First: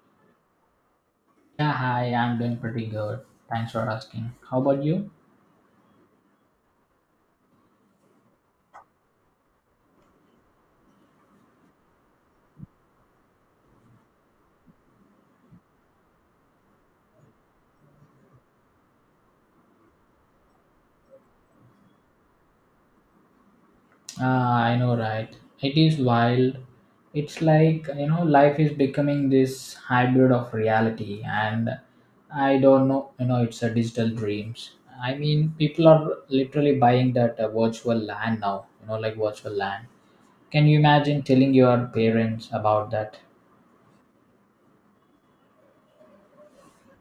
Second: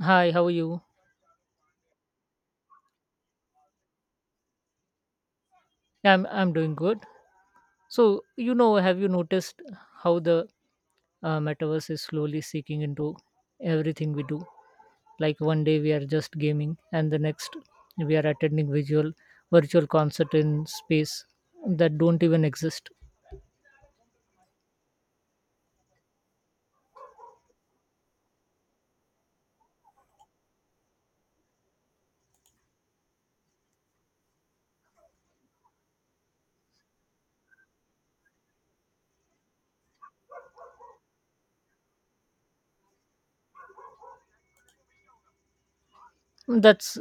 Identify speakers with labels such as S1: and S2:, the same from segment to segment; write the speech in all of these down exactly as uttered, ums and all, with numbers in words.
S1: Hi, how are you?
S2: Yeah, hi, I'm doing pretty good. Thanks for asking. How about you?
S1: Yeah, I'm I'm doing good. So, you know, have you noticed how the uh, metaverse is slowly seeking into everything we do? Like one day we are just gaming, and the next we are attending visual virtual concert in space that don't even exist.
S2: Ah, I know, right? It is wild. It's like, you know, life is becoming this hybrid of reality, and I don't know, you know, it's a digital dreams. I mean, people are literally buying that uh, virtual land now, you know, like virtual land. Can you imagine telling your parents about that?
S1: That's,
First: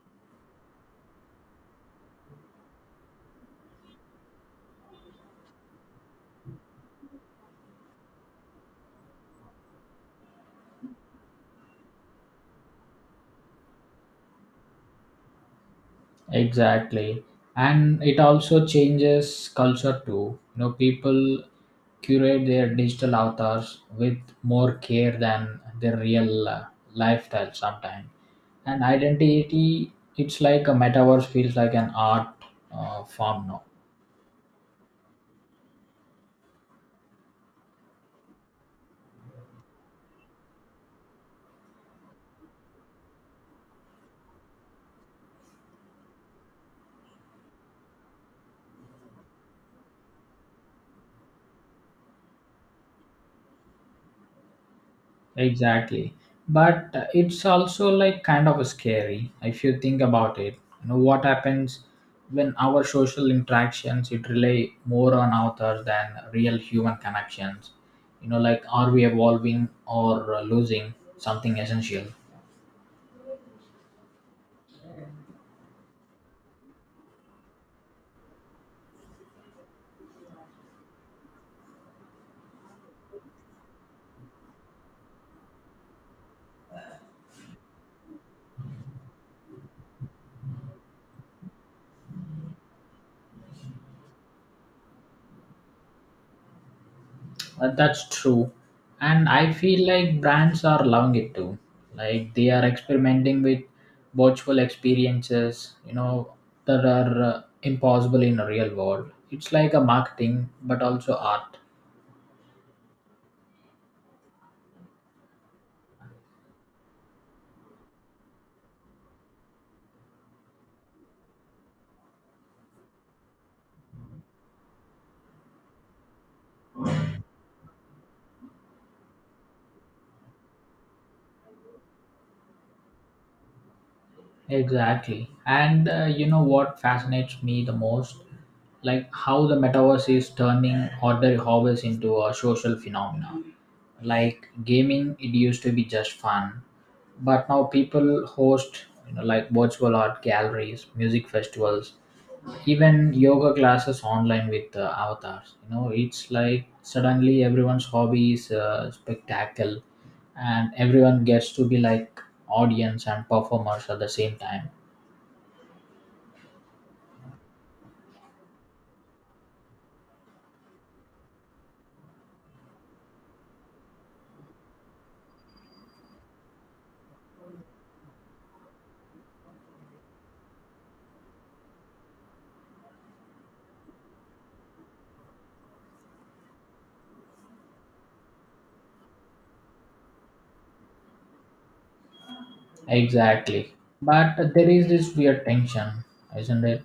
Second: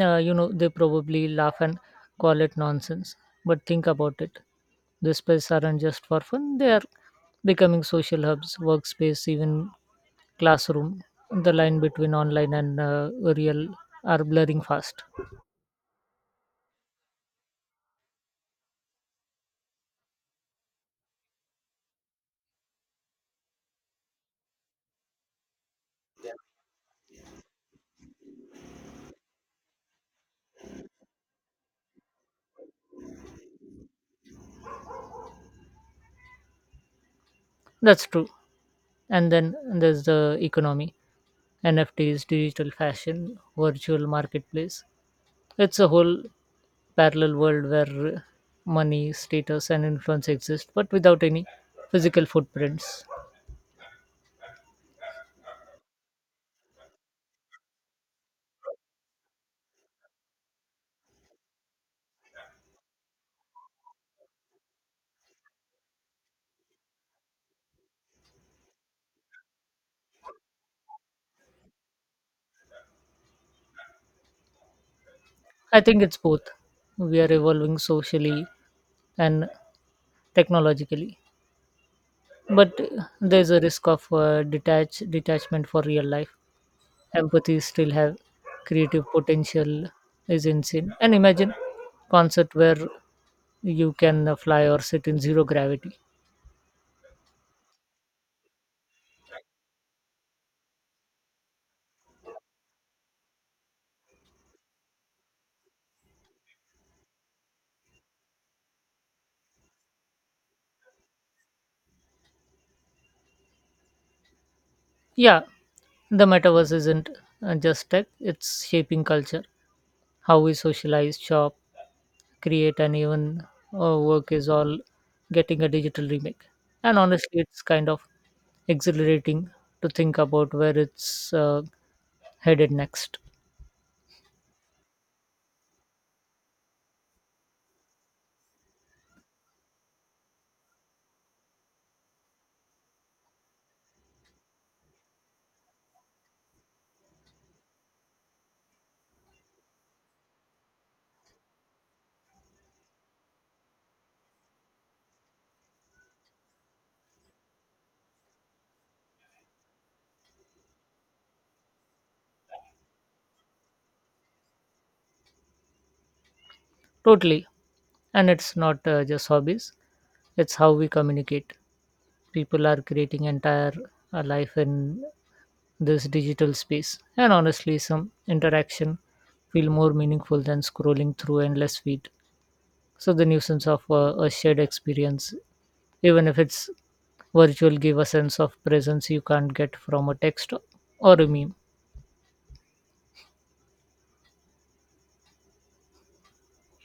S1: uh, you know, they probably laugh and call it nonsense. But think about it. These places aren't just for fun, they are becoming social hubs, workspace, even classroom. The line between online and uh, real are blurring fast.
S2: Exactly. And it also changes culture too. You know, people curate their digital avatars with more care than their real uh, lifestyle sometimes. And identity, it's like a metaverse feels like an art uh, form now.
S1: That's true. And then there's the economy N F Ts, digital fashion, virtual marketplace. It's a whole parallel world where uh, money, status, and influence exist, but without any physical footprints.
S2: Exactly. But uh, it's also like kind of scary if you think about it. You know what happens when our social interactions it rely more on authors than real human connections. You know, like are we evolving or uh, losing something essential?
S1: I think it's both. We are evolving socially and technologically, but uh, there's a risk of uh, detach detachment for real life. Empathy still have creative potential is insane, and imagine concert where you can uh, fly or sit in zero gravity.
S2: Uh, that's true. And I feel like brands are loving it too. Like they are experimenting with virtual experiences, you know, that are uh, impossible in a real world. It's like a marketing, but also art.
S1: Yeah, the metaverse isn't uh, just tech, it's shaping culture. How we socialize, shop, create, and even uh, work is all getting a digital remake. And honestly, it's kind of exhilarating to think about where it's uh, headed next.
S2: Exactly. And uh, you know what fascinates me the most? Like how the metaverse is turning ordinary hobbies into a social phenomena. Like gaming, it used to be just fun, but now people host you know, like virtual art galleries, music festivals, even yoga classes online with uh, avatars. You know, it's like suddenly everyone's hobby is a spectacle, and everyone gets to be like audience and performers at the same time.
S1: Totally. And it's not uh, just hobbies, it's how we communicate. People are creating entire uh, life in this digital space, and honestly some interaction feel more meaningful than scrolling through endless feed. So the nuisance of uh, a shared experience, even if it's virtual, give a sense of presence you can't get from a text or a meme.
S2: Exactly. But there is this weird tension, isn't it?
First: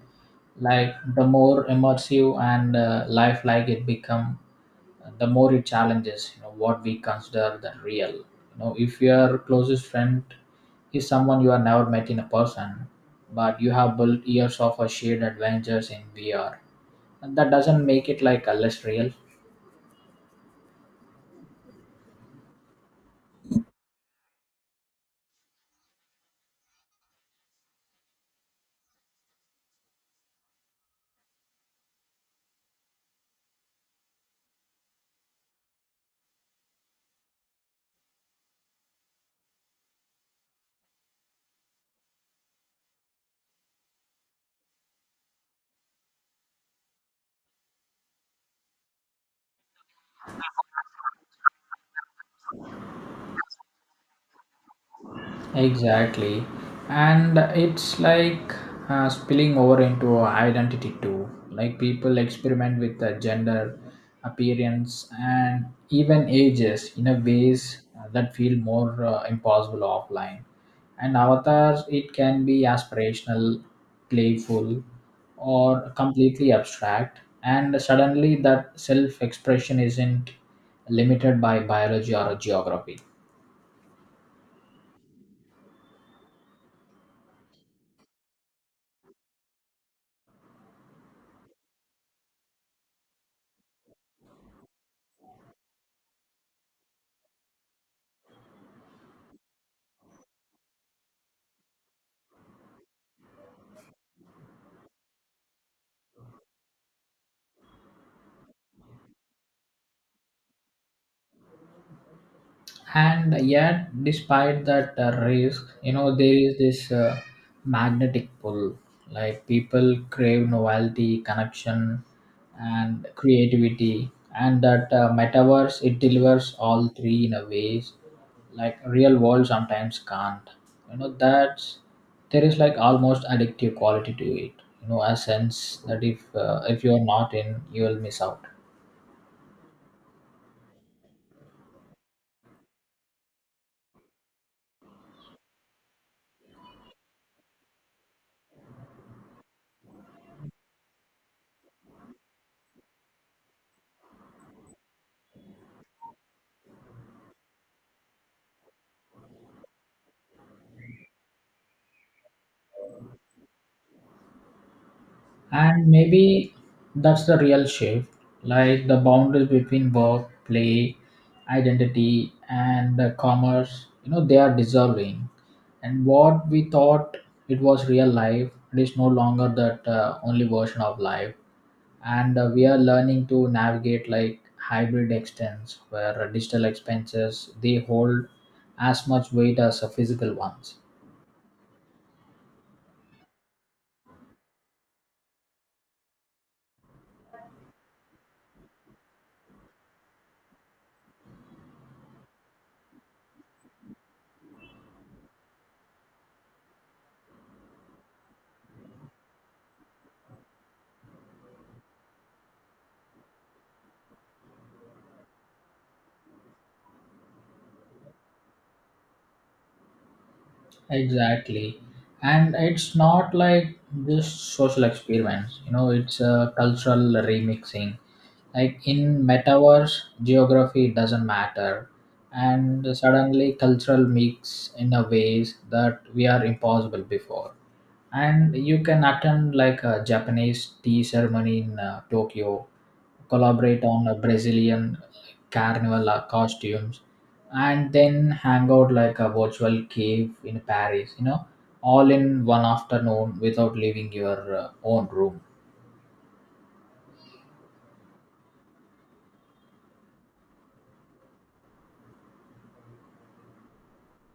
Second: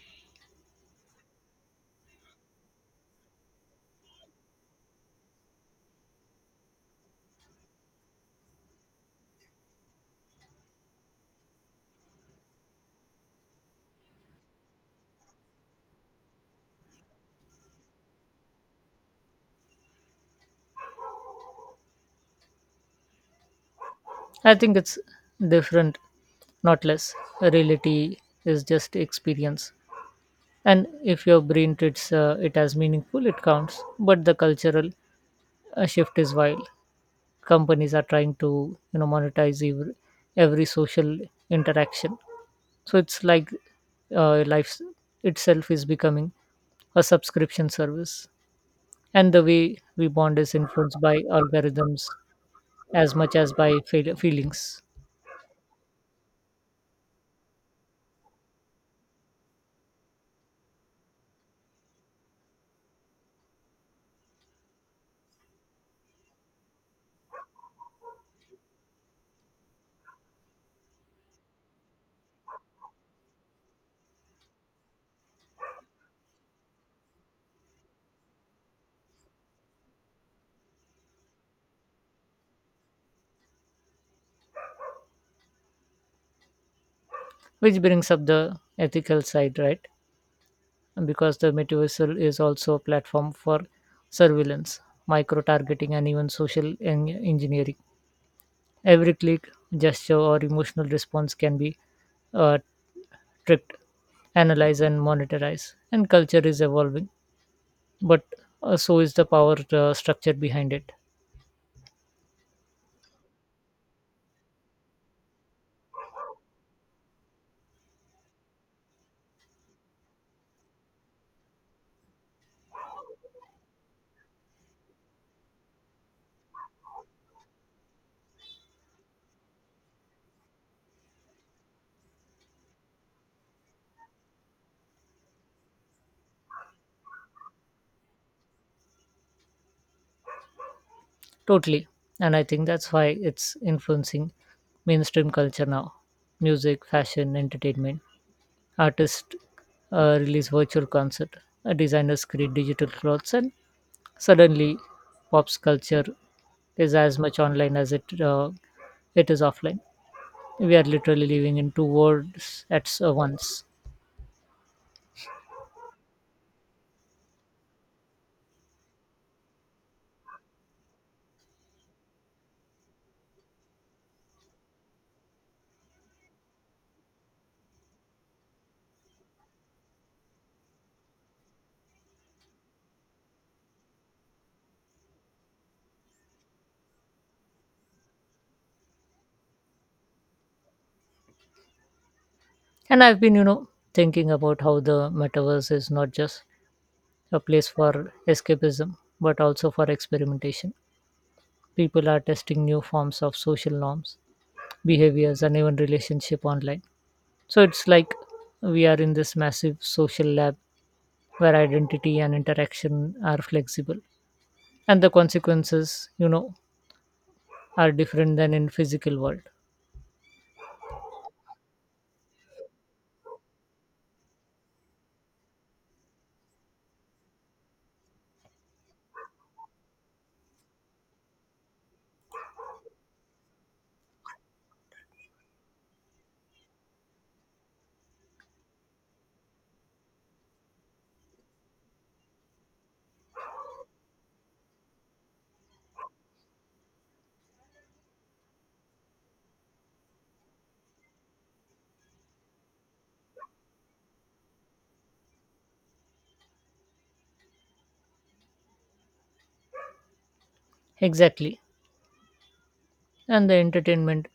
S2: Like the more immersive and uh, lifelike it become, the more it challenges, you know, what we consider the real. You know, if your closest friend is someone you have never met in a person, but you have built years of a shared adventures in V R, and that doesn't make it like a less real.
S1: I think it's different, not less. Reality is just experience, and if your brain treats uh, it as meaningful, it counts. But the cultural uh, shift is wild. Companies are trying to, you know, monetize every, every social interaction. So it's like uh, life itself is becoming a subscription service, and the way we bond is influenced by algorithms as much as by feel- feelings,
S2: Exactly. And it's like uh, spilling over into identity too. Like people experiment with the gender, appearance, and even ages in a ways that feel more uh, impossible offline. And avatars, it can be aspirational, playful, or completely abstract. And suddenly, that self expression isn't limited by biology or geography.
S1: which brings up the ethical side, right? Because the Met is also a platform for surveillance, micro targeting, and even social en- engineering. Every click, gesture, or emotional response can be uh, tricked, analyzed, and monetized. And culture is evolving, but uh, so is the power uh, structure behind it.
S2: And yet despite that uh, risk, you know, there is this uh, magnetic pull, like people crave novelty connection and creativity, and that uh, metaverse it delivers all three in a ways like real world sometimes can't, you know, that's there is like almost addictive quality to it, you know, a sense that if uh, if you're not in you will miss out.
S1: Totally. And I think that's why it's influencing mainstream culture now: music, fashion, entertainment. Artists uh, release virtual concert, uh, designers create digital clothes, and suddenly, pop's culture is as much online as it uh, it is offline. We are literally living in two worlds at s- uh, once.
S2: And maybe that's the real shift, like the boundaries between work, play, identity, and the commerce, you know, they are dissolving. And what we thought it was real life, it is no longer that uh, only version of life. And uh, we are learning to navigate like hybrid extents where digital expenses they hold as much weight as uh, physical ones.
S1: And I've been, you know, thinking about how the metaverse is not just a place for escapism, but also for experimentation. People are testing new forms of social norms, behaviors, and even relationship online. So it's like we are in this massive social lab where identity and interaction are flexible, and the consequences, you know, are different than in physical world.
S2: Exactly. And it's not like just social experiments, you know, it's a cultural remixing. Like in metaverse, geography doesn't matter. And suddenly cultural mix in a ways that we are impossible before. And you can attend like a Japanese tea ceremony in uh, Tokyo, collaborate on a Brazilian carnival uh, costumes, and then hang out like a virtual cave in Paris, you know, all in one afternoon without leaving your uh, own room.
S1: Exactly. And the entertainment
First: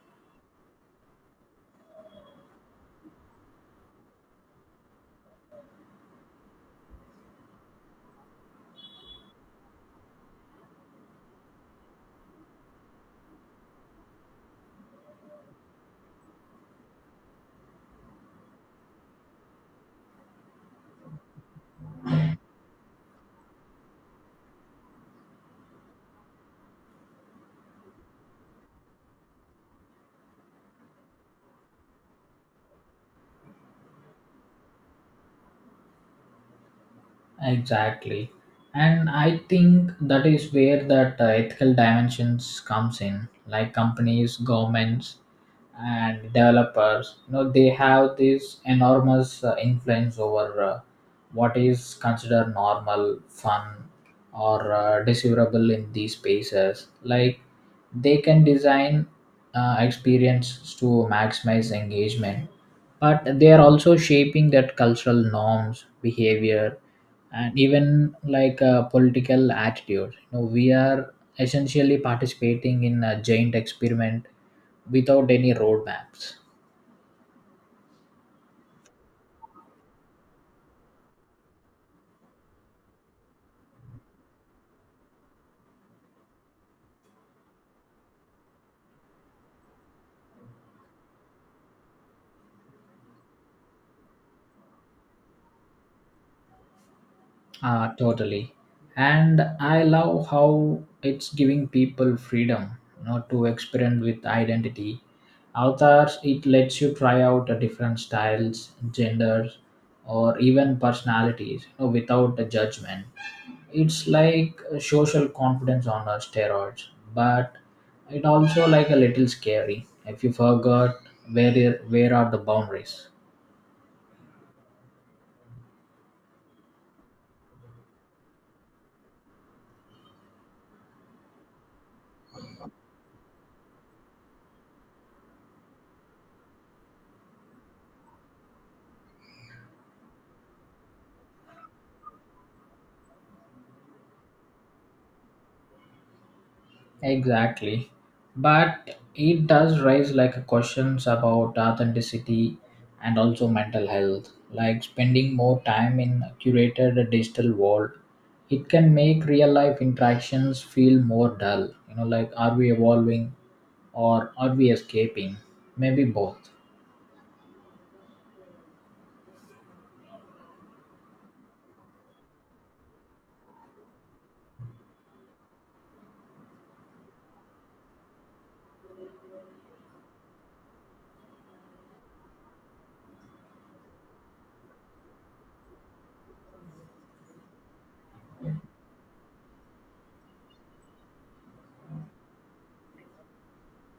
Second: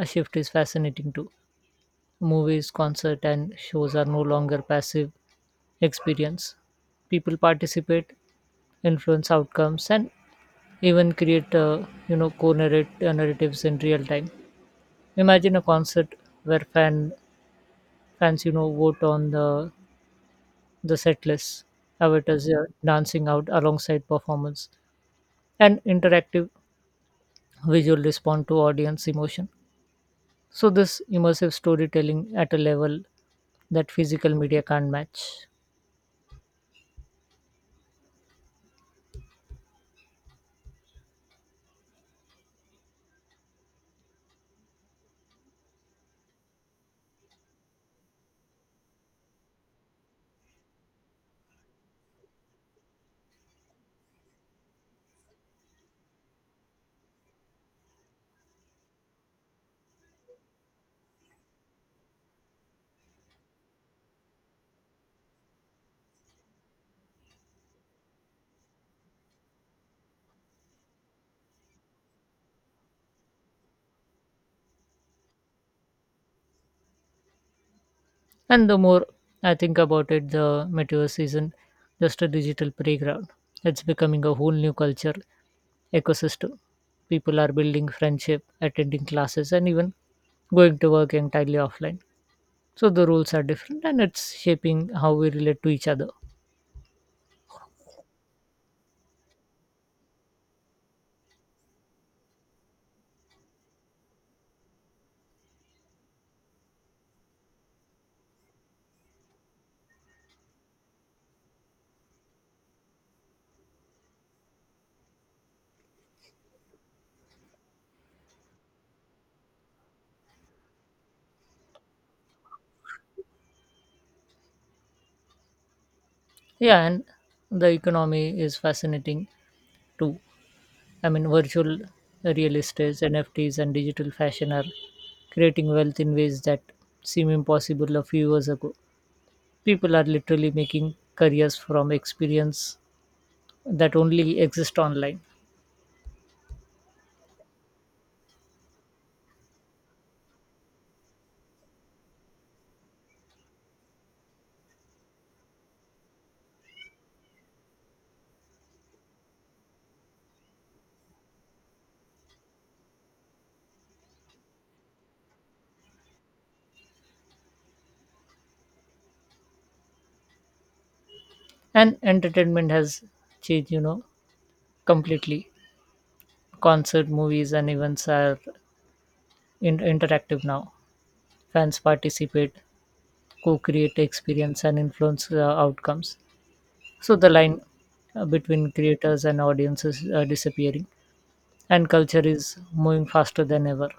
S1: uh, shift is fascinating too. Movies, concert, and shows are no longer passive experience. People participate, influence outcomes, and even create, uh, you know co-narrate uh, narratives in real time. Imagine a concert where fan fans, you know, vote on the the set list, avatars uh, dancing out alongside performance, and interactive visual respond to audience emotion. So, this immersive storytelling at a level that physical media can't match.
S2: Exactly. And I think that is where that uh, ethical dimensions comes in, like companies, governments, and developers, you know, they have this enormous uh, influence over uh, what is considered normal fun or uh, desirable in these spaces, like they can design uh, experience to maximize engagement, but they are also shaping that cultural norms behavior and even like uh, political attitude. You know, we are essentially participating in a giant experiment without any roadmaps.
S1: And the more I think about it, the metaverse isn't just a digital playground. It's becoming a whole new culture ecosystem. People are building friendship, attending classes, and even going to work entirely offline. So the rules are different, and it's shaping how we relate to each other.
S2: Uh, totally. And I love how it's giving people freedom, you know, to experiment with identity. Avatars, it lets you try out uh, different styles, genders, or even personalities, you know, without a judgment. It's like uh, social confidence on uh, steroids, but it also like a little scary if you forgot where where are the boundaries.
S1: Yeah, and the economy is fascinating too. I mean, virtual real estates, N F Ts, and digital fashion are creating wealth in ways that seem impossible a few years ago. People are literally making careers from experience that only exist online.
S2: Exactly. But it does raise like questions about authenticity and also mental health. Like spending more time in a curated digital world, it can make real life interactions feel more dull. You know, like are we evolving or are we escaping? Maybe both.
S1: And entertainment has changed, you know, completely. Concert, movies, and events are in- interactive now. Fans participate, co create experience, and influence uh, outcomes. So the line uh, between creators and audiences uh, disappearing, and culture is moving faster than ever.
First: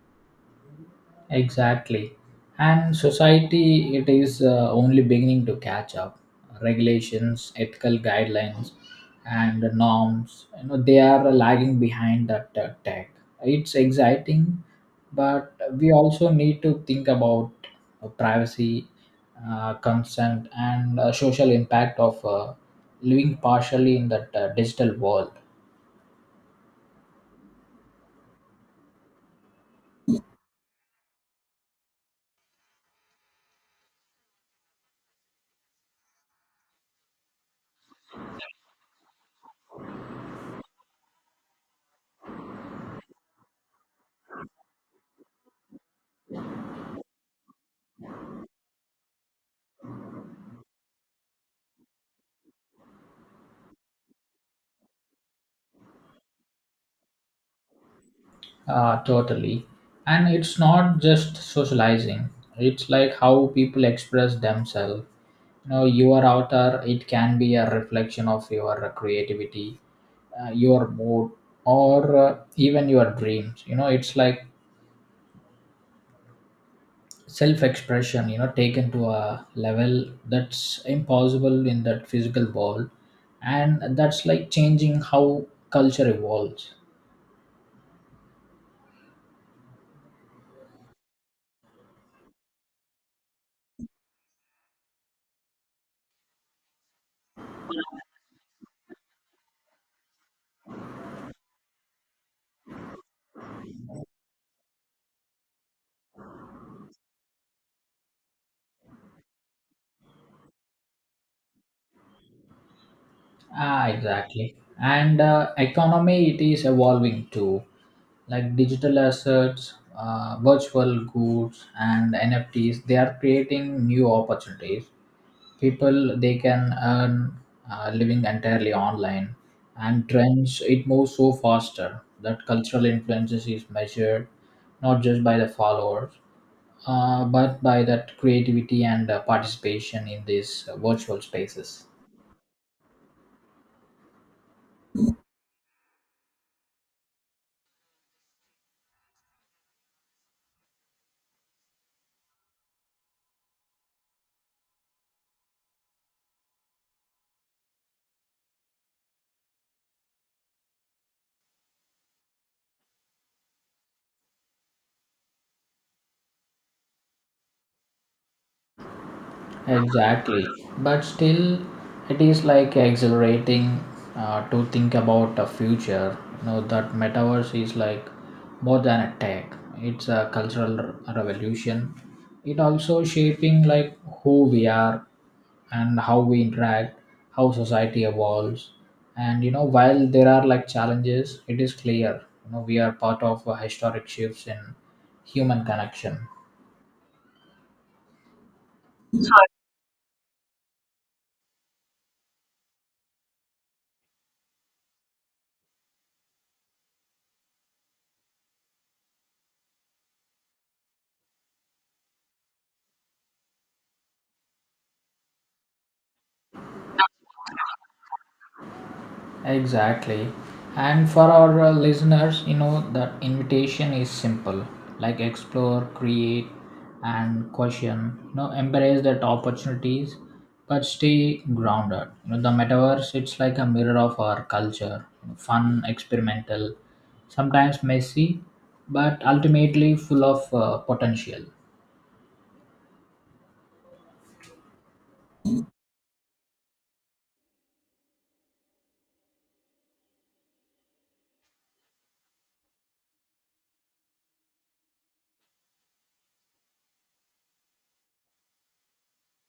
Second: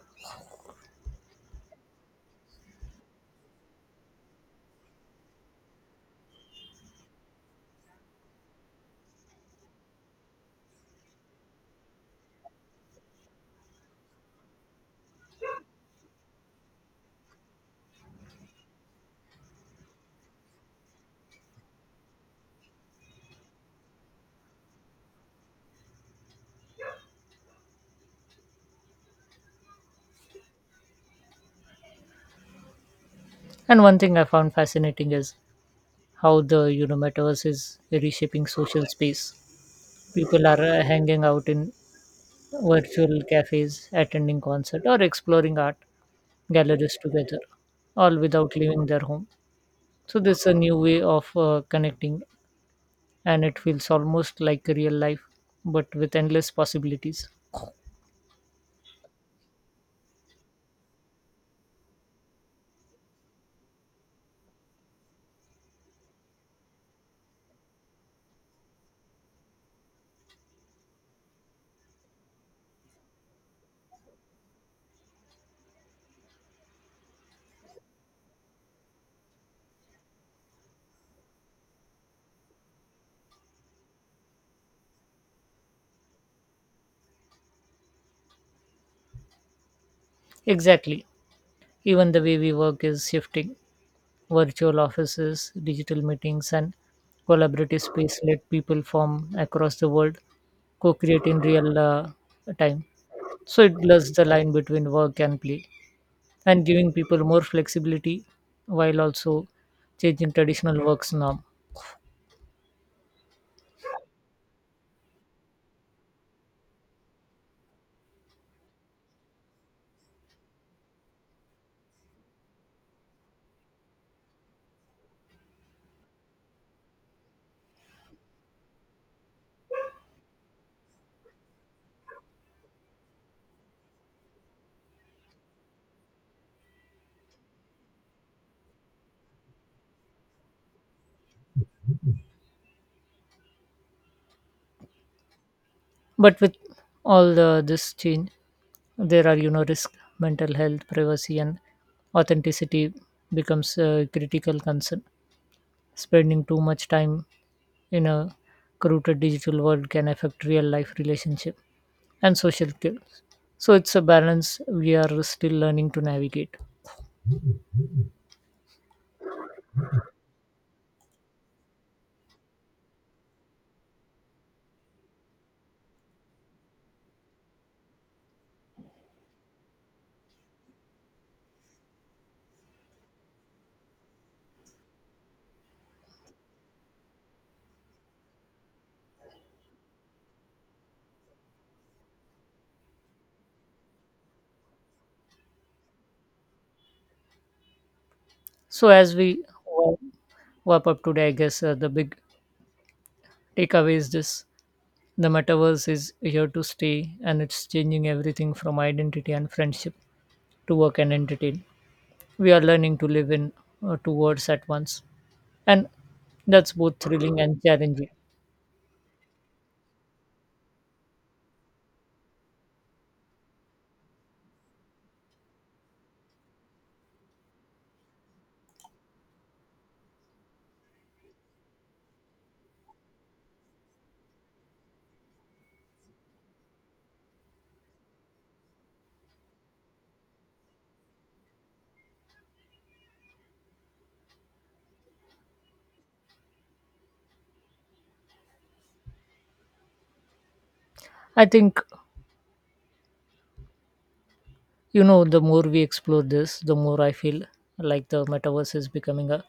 S2: Exactly. And society, it is uh, only beginning to catch up. Regulations, ethical guidelines, and norms, you know, they are lagging behind that uh, tech. It's exciting, but we also need to think about uh, privacy, uh, consent, and uh, social impact of uh, living partially in that uh, digital world.
S1: And one thing I found fascinating is how the, you know, metaverse is reshaping social space. People are uh, hanging out in virtual cafes, attending concert, or exploring art galleries together, all without leaving their home. So this is a new way of uh, connecting, and it feels almost like real life, but with endless possibilities.
S2: Uh, totally. And it's not just socializing. It's like how people express themselves. You know, your outer, it can be a reflection of your creativity, uh, your mood, or uh, even your dreams. You know, it's like self-expression, you know, taken to a level that's impossible in that physical world. And that's like changing how culture evolves.
S1: Exactly. Even the way we work is shifting. Virtual offices, digital meetings, and collaborative space let people from across the world co-create in real uh, time. So it blurs the line between work and play, and giving people more flexibility while also changing traditional work's norm.
S2: Ah, exactly. And uh, economy, it is evolving too. Like digital assets, uh, virtual goods, and N F Ts, they are creating new opportunities. People, they can earn uh, living entirely online. And trends, it moves so faster that cultural influences is measured not just by the followers, uh, but by that creativity and uh, participation in these uh, virtual spaces.
S1: But with all the, this change, there are, you know, risk, mental health, privacy, and authenticity becomes a critical concern. Spending too much time in a crowded digital world can affect real life relationship and social skills. So it's a balance we are still learning to navigate.
S2: Exactly. But still, it is like exhilarating uh, to think about the future. You know, that metaverse is like more than a tech, it's a cultural r- revolution. It also shaping like who we are and how we interact, how society evolves. And you know, while there are like challenges, it is clear, you know, we are part of a historic shifts in human connection.
S1: So as we wa- wrap up today, I guess uh, the big takeaway is this: the metaverse is here to stay, and it's changing everything from identity and friendship to work and entertain. We are learning to live in uh, two worlds at once, and that's both thrilling and challenging.
S2: Exactly. And for our uh, listeners, you know, the invitation is simple, like explore, create, and question. You know, embrace that opportunities, but stay grounded. You know, the metaverse, it's like a mirror of our culture, fun, experimental, sometimes messy, but ultimately full of uh, potential.
S1: I think, you know, the more we explore this, the more I feel like the metaverse is becoming a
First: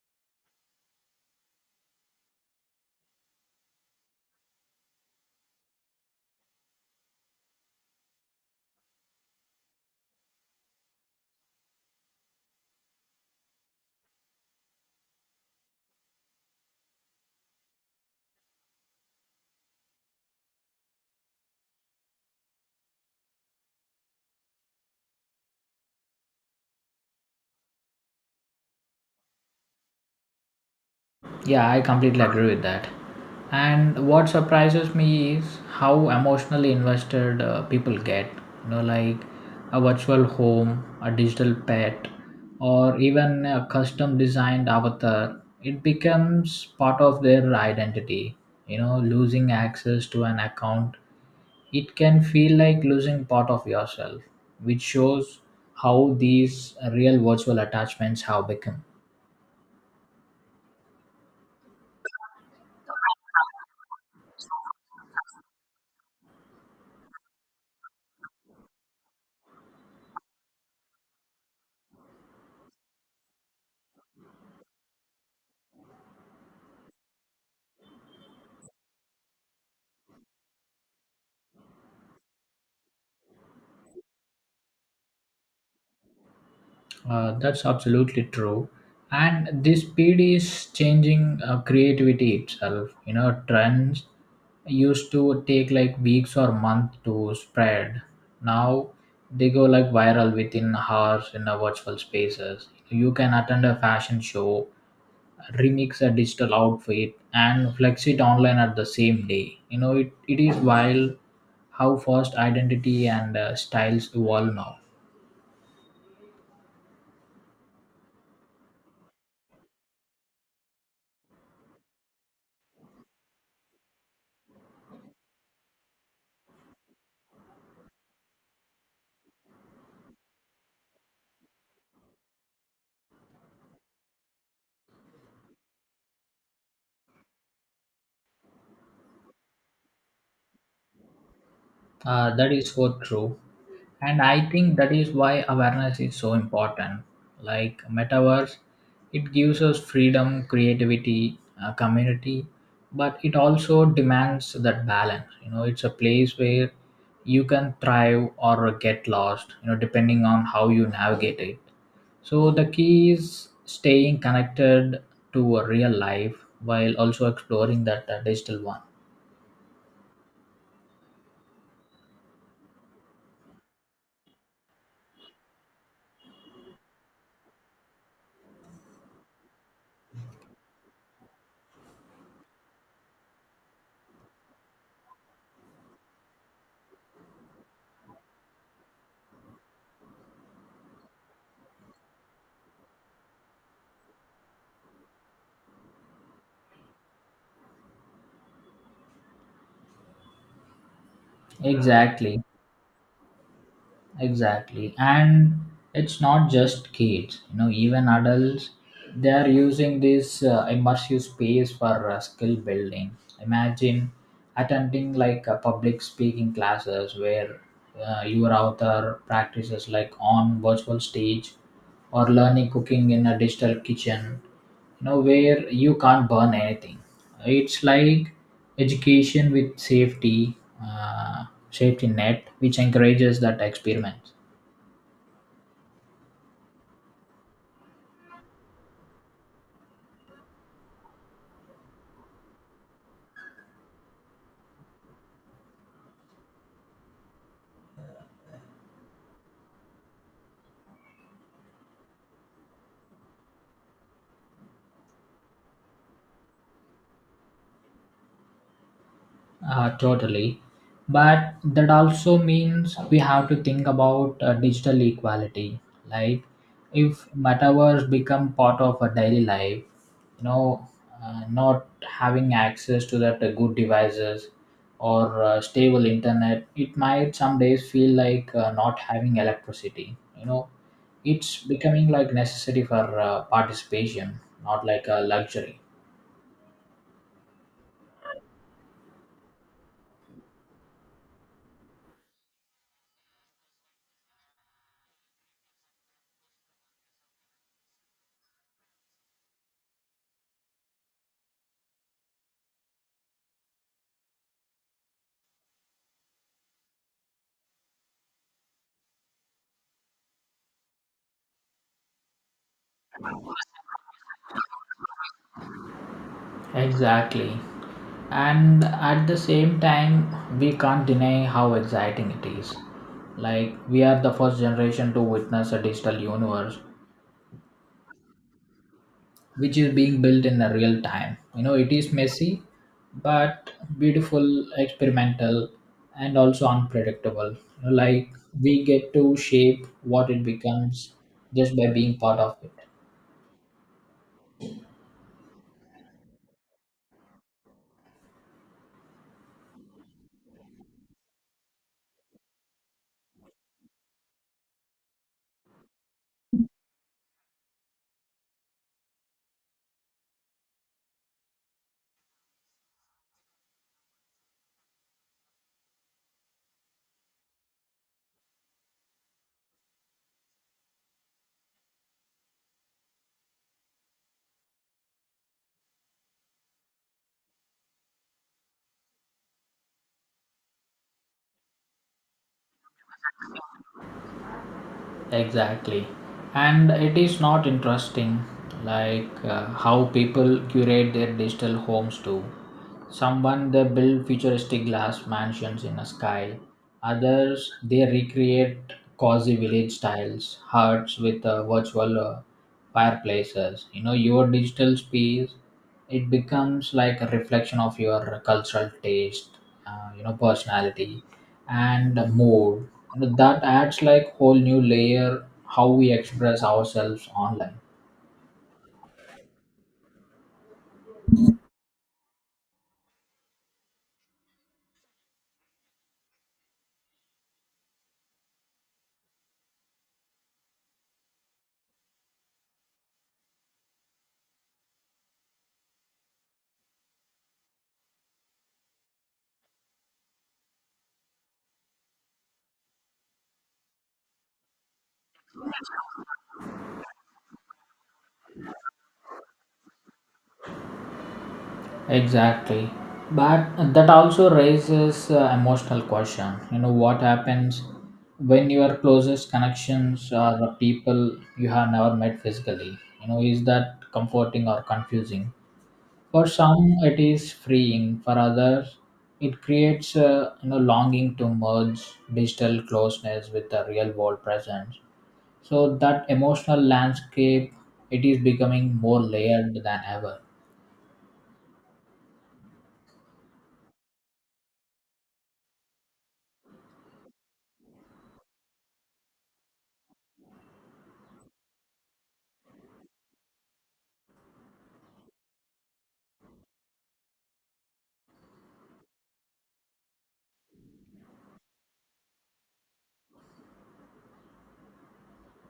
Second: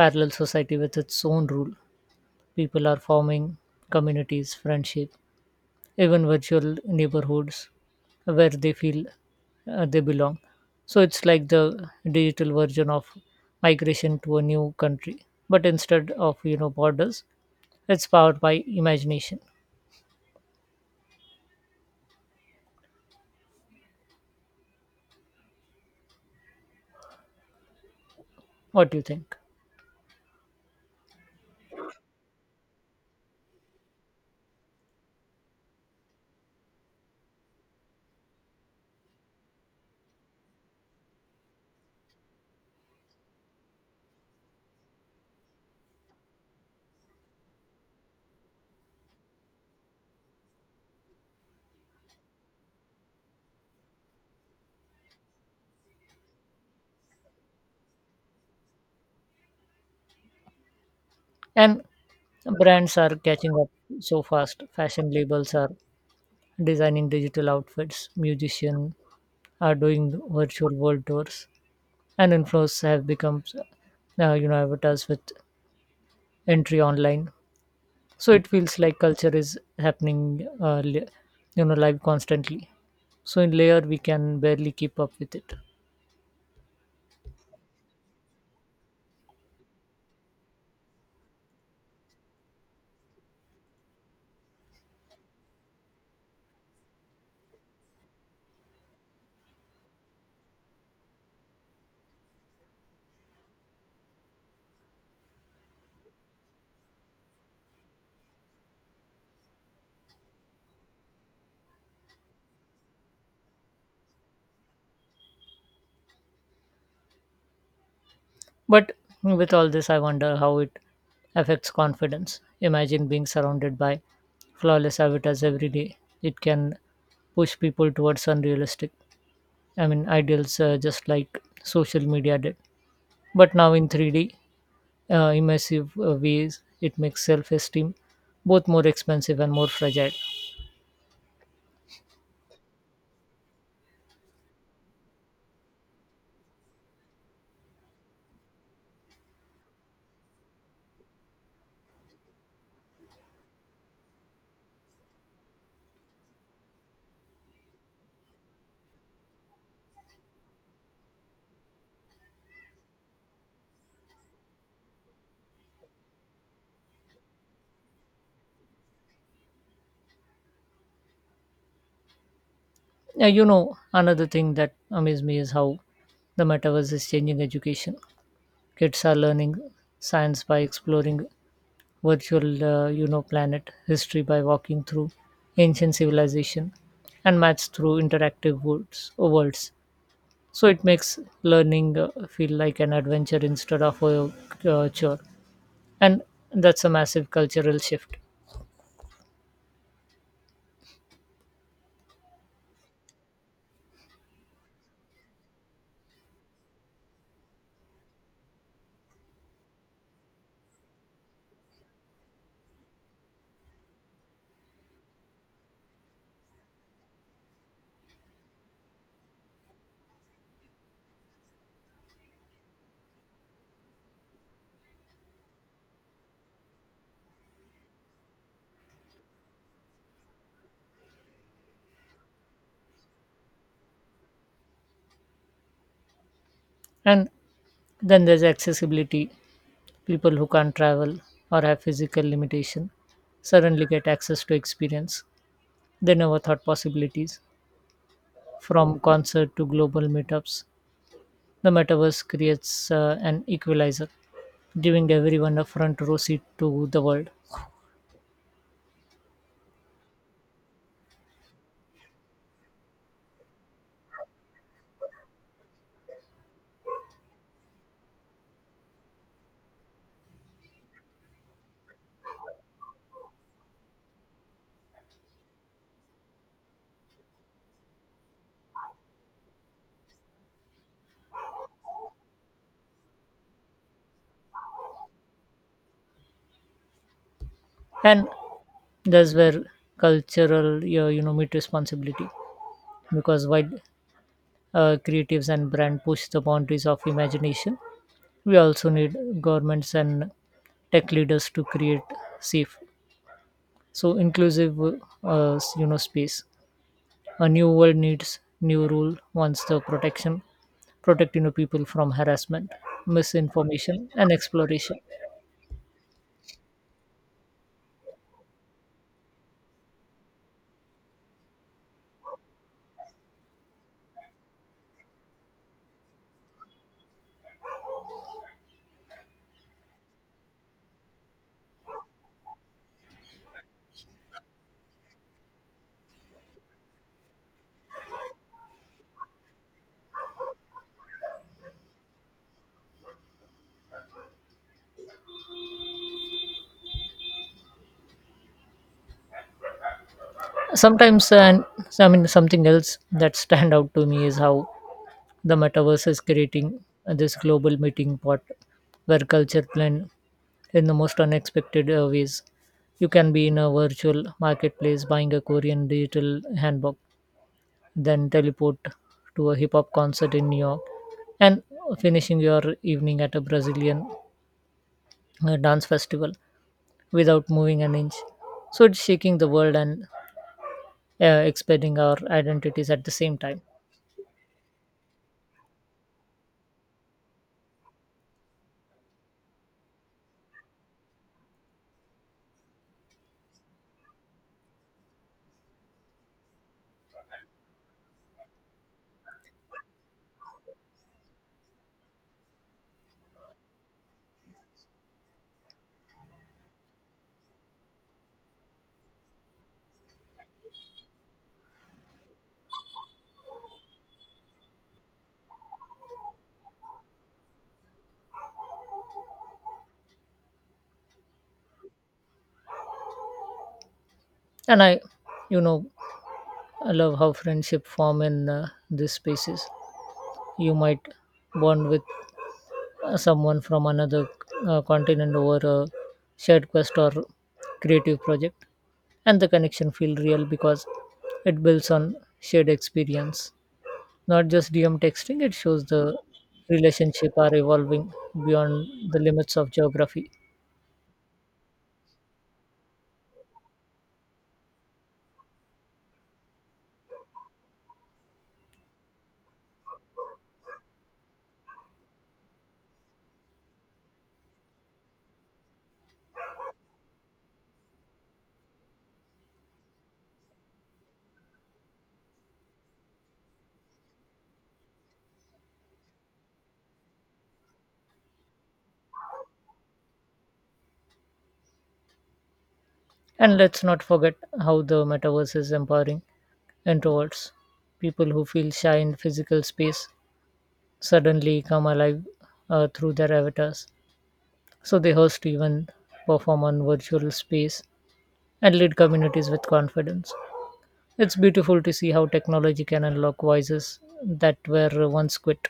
S1: parallel society with its own rule. People are forming communities, friendship, even virtual neighborhoods where they feel uh, they belong. So it's like the digital version of migration to a new country, but instead of, you know, borders, it's powered by imagination. What do you think?
S2: Yeah, I completely agree with that. And what surprises me is how emotionally invested uh, people get. You know, like a virtual home, a digital pet, or even a custom designed avatar. It becomes part of their identity. You know, losing access to an account, it can feel like losing part of yourself, which shows how these real virtual attachments have become.
S1: And brands are catching up so fast. Fashion labels are designing digital outfits, musicians are doing virtual world tours, and influencers have become, uh, you know avatars with entry online. So it feels like culture is happening, uh, li- you know, live constantly. So in layer we can barely keep up with it.
S2: Uh, that's absolutely true. And this speed is changing uh, creativity itself. You know, trends used to take like weeks or months to spread. Now they go like viral within hours in the virtual spaces. You can attend a fashion show, remix a digital outfit, and flex it online at the same day. You know, it, it is wild how fast identity and uh, styles evolve now.
S1: But with all this, I wonder how it affects confidence. Imagine being surrounded by flawless avatars every day. It can push people towards unrealistic, I mean, ideals, uh, just like social media did. But now in three D, uh, immersive uh, ways, it makes self esteem both more expensive and more fragile.
S2: Uh, that is so true. And I think that is why awareness is so important, like metaverse it gives us freedom, creativity, uh, community, but it also demands that balance. You know, it's a place where you can thrive or get lost, you know, depending on how you navigate it. So the key is staying connected to a real life, while also exploring that uh, digital one.
S1: Uh, you know, another thing that amazes me is how the metaverse is changing education. Kids are learning science by exploring virtual, uh, you know, planet, history by walking through ancient civilization, and maths through interactive worlds. Or worlds. So it makes learning uh, feel like an adventure instead of a uh, chore, and that's a massive cultural shift.
S2: Exactly exactly And it's not just kids, you know, even adults, they are using this uh, immersive space for uh, skill building. Imagine attending like a public speaking classes where uh, your author practices like on virtual stage, or learning cooking in a digital kitchen, you know, where you can't burn anything. It's like education with safety uh, safety net which encourages that experiment.
S1: And then there's accessibility. People who can't travel or have physical limitation suddenly get access to experience they never thought possibilities, from concert to global meetups. The metaverse creates uh, an equalizer, giving everyone a front row seat to the world.
S2: Uh, totally. But that also means we have to think about uh, digital equality. Like if metaverse become part of our daily life, you know, uh, not having access to that uh, good devices or uh, stable internet, it might some days feel like uh, not having electricity, you know, it's becoming like necessary for uh, participation, not like a luxury.
S1: And that's where cultural, you know, you know meet responsibility, because while uh, creatives and brand push the boundaries of imagination, we also need governments and tech leaders to create safe, so inclusive, uh, you know, space. A new world needs new rule wants the protection, protect, you know, people from harassment, misinformation, and exploration.
S2: Exactly. And at the same time, we can't deny how exciting it is. Like, we are the first generation to witness a digital universe which is being built in a real time. You know, it is messy, but beautiful, experimental, and also unpredictable. You know, like, we get to shape what it becomes just by being part of it.
S1: Sometimes, and I mean, something else that stand out to me is how the metaverse is creating this global meeting pot where culture blend in the most unexpected uh, ways. You can be in a virtual marketplace buying a Korean digital handbag, then teleport to a hip hop concert in New York, and finishing your evening at a Brazilian uh, dance festival without moving an inch. So it's shaking the world and uh, expanding our identities at the same time.
S2: Exactly. And it is not interesting, like uh, how people curate their digital homes too. Someone they build futuristic glass mansions in the sky, others they recreate cozy village styles huts with uh, virtual uh, fireplaces. You know, your digital space it becomes like a reflection of your cultural taste, uh, you know, personality and mood. That adds like whole new layer how we express ourselves online.
S1: And I, you know, I love how friendship form in uh, these spaces. You might bond with someone from another uh, continent over a shared quest or creative project, and the connection feel real because it builds on shared experience, not just DM texting. It shows the relationship are evolving beyond the limits of geography.
S2: Exactly. But that also raises uh, emotional question. You know what happens when your closest connections are the people you have never met physically, you know, is that comforting or confusing? For some it is freeing, for others it creates a, you know, longing to merge digital closeness with the real world presence. So that emotional landscape it is becoming more layered than ever.
S1: And let's not forget how the metaverse is empowering introverts. People who feel shy in physical space suddenly come alive uh, through their avatars. So they host events, perform on virtual space, and lead communities with confidence. It's beautiful to see how technology can unlock voices that were once quit.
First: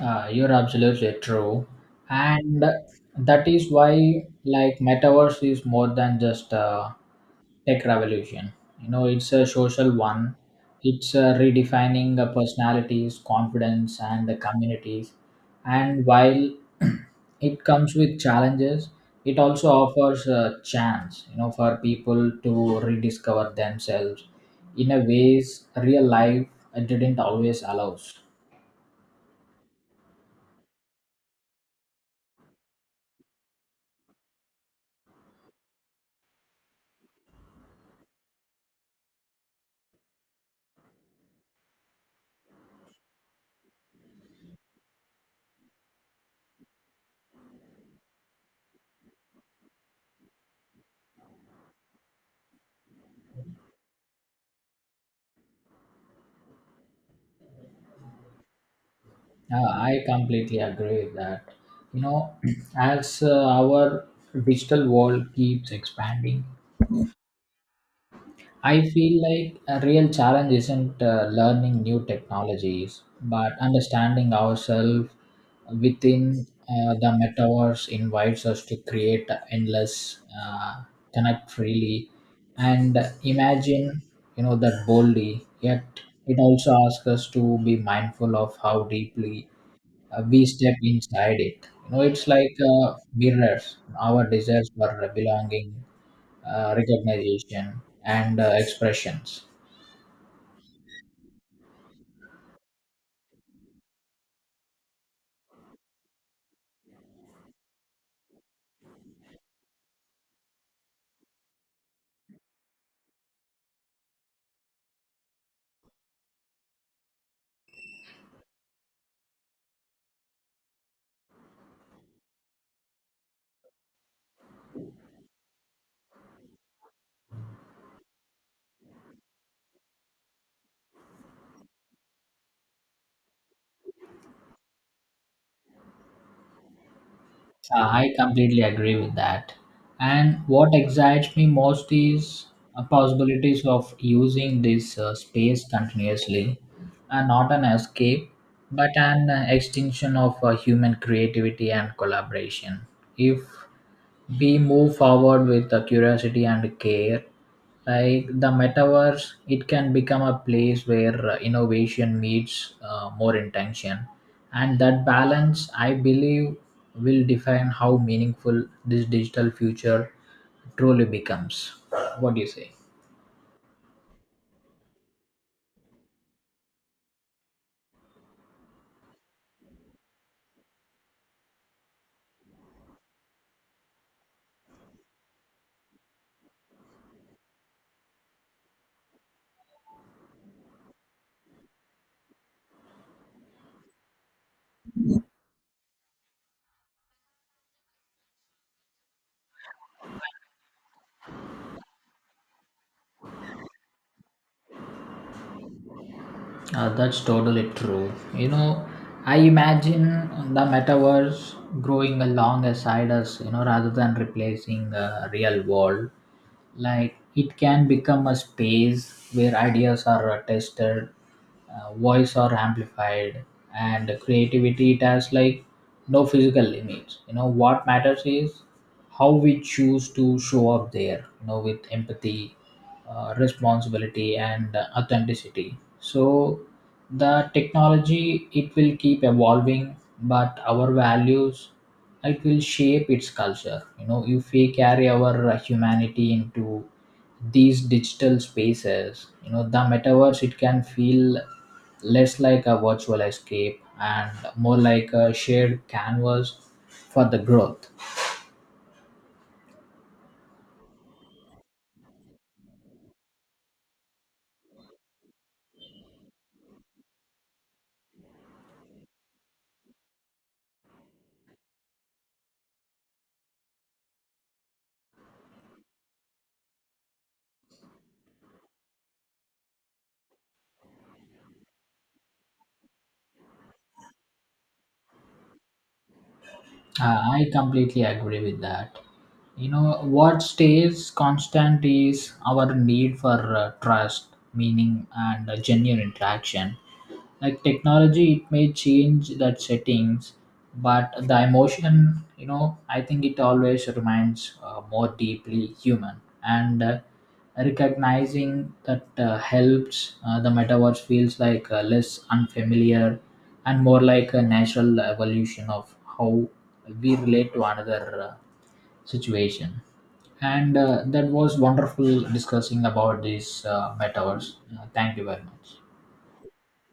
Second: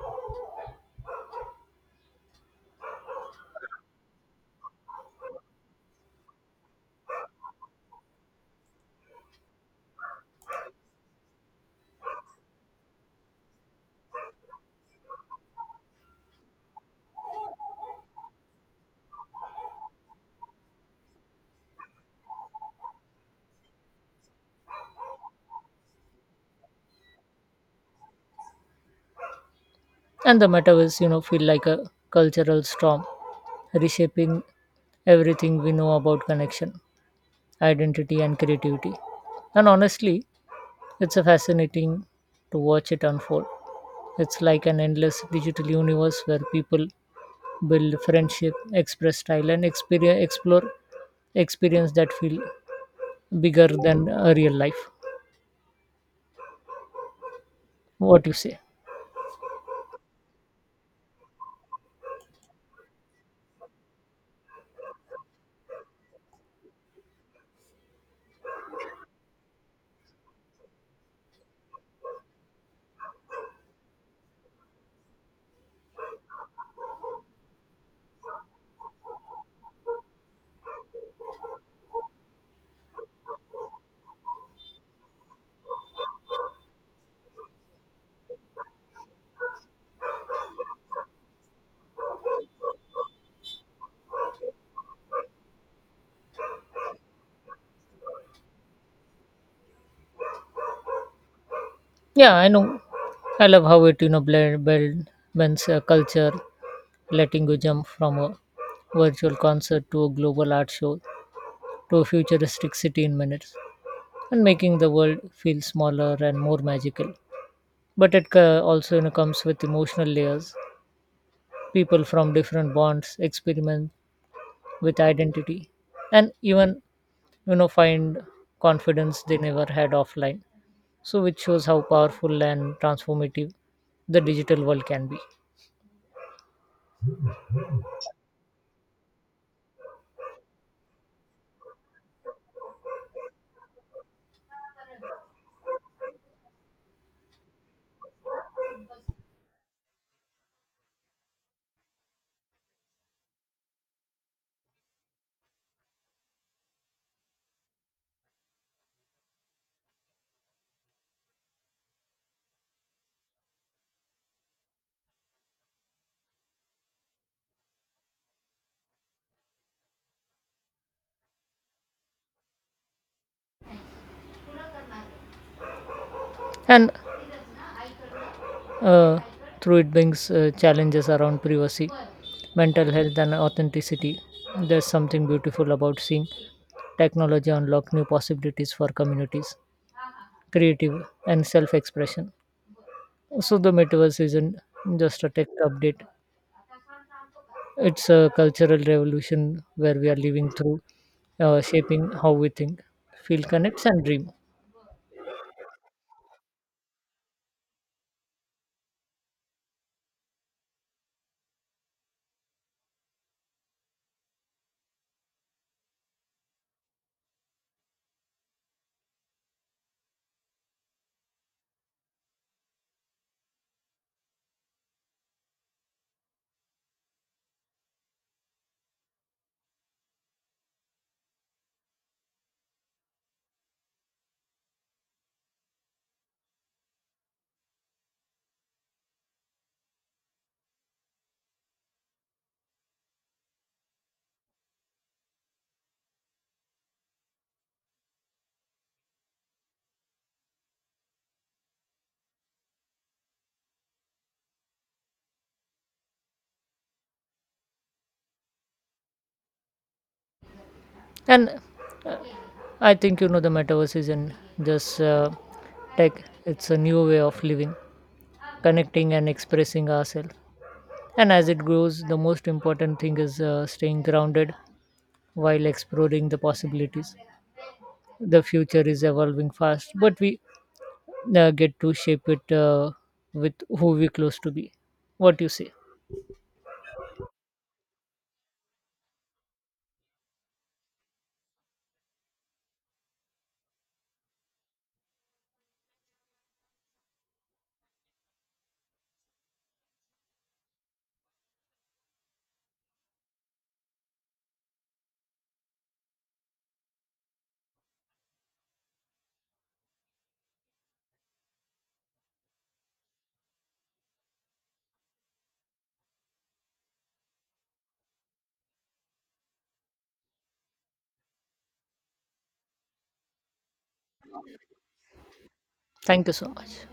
S2: Uh, you're absolutely true. And that is why, like, metaverse is more than just a tech revolution. You know, it's a social one. It's uh, redefining the personalities, confidence, and the communities. And while it comes with challenges, it also offers a chance, you know, for people to rediscover themselves in a ways real life uh, didn't always allows.
S1: And the metaverse, you know, feel like a cultural storm, reshaping everything we know about connection, identity, and creativity. And honestly, it's a fascinating to watch it unfold. It's like an endless digital universe where people build friendship, express style, and experience, explore experience that feel bigger than uh, real life. What you say?
S2: Yeah, I completely agree with that. You know, as uh, our digital world keeps expanding, I feel like a real challenge isn't uh, learning new technologies, but understanding ourselves within uh, the metaverse invites us to create endless, uh, connect freely, and imagine, you know, that boldly. Yet it also asks us to be mindful of how deeply uh, we step inside it. You know, it's like uh, mirrors, our desires for belonging, uh, recognition, and uh, expressions.
S1: Yeah, I know. I love how it, you know, blend, blend blends uh, culture, letting you jump from a virtual concert to a global art show to a futuristic city in minutes, and making the world feel smaller and more magical. But it ca- also, you know, comes with emotional layers. People from different bonds experiment with identity, and even, you know, find confidence they never had offline. So which shows how powerful and transformative the digital world can be.
S2: Uh, I completely agree with that. And what excites me most is uh, possibilities of using this uh, space continuously, and not an escape, but an uh, extension of uh, human creativity and collaboration. If we move forward with the curiosity and care, like the metaverse it can become a place where uh, innovation meets uh, more intention, and that balance I believe will define how meaningful this digital future truly becomes. What do you say?
S1: And uh, through it brings uh, challenges around privacy, mental health, and authenticity, there's something beautiful about seeing technology unlock new possibilities for communities, creative, and self-expression. So the metaverse isn't just a tech update; it's a cultural revolution where we are living through, uh, shaping how we think, feel, connect, and dream.
S2: Uh, that's totally true. You know, I imagine the metaverse growing along alongside us, you know, rather than replacing the real world. Like it can become a space where ideas are uh, tested, uh, voice are amplified, and creativity it has like no physical limits. You know, what matters is how we choose to show up there, you know, with empathy, uh, responsibility, and uh, authenticity. So the technology it will keep evolving, but our values it will shape its culture. You know, if we carry our uh, humanity into these digital spaces, you know, the metaverse it can feel less like a virtual escape and more like a shared canvas for the growth.
S1: And I think, you know, the metaverse isn't just uh, tech; it's a new way of living, connecting, and expressing ourselves. And as it grows, the most important thing is uh, staying grounded while exploring the possibilities. The future is evolving fast, but we uh, get to shape it uh, with who we close to be. What do you say?
S2: Uh, i completely agree with that. You know, what stays constant is our need for uh, trust, meaning, and uh, genuine interaction. Like technology it may change that settings, but the emotion, you know, I think it always remains uh, more deeply human. And uh, recognizing that uh, helps uh, the metaverse feels like uh, less unfamiliar and more like a natural evolution of how we relate to another uh, situation. And uh, that was wonderful discussing about this uh, metaverse. Uh, thank you very much.
S1: Thank you so much.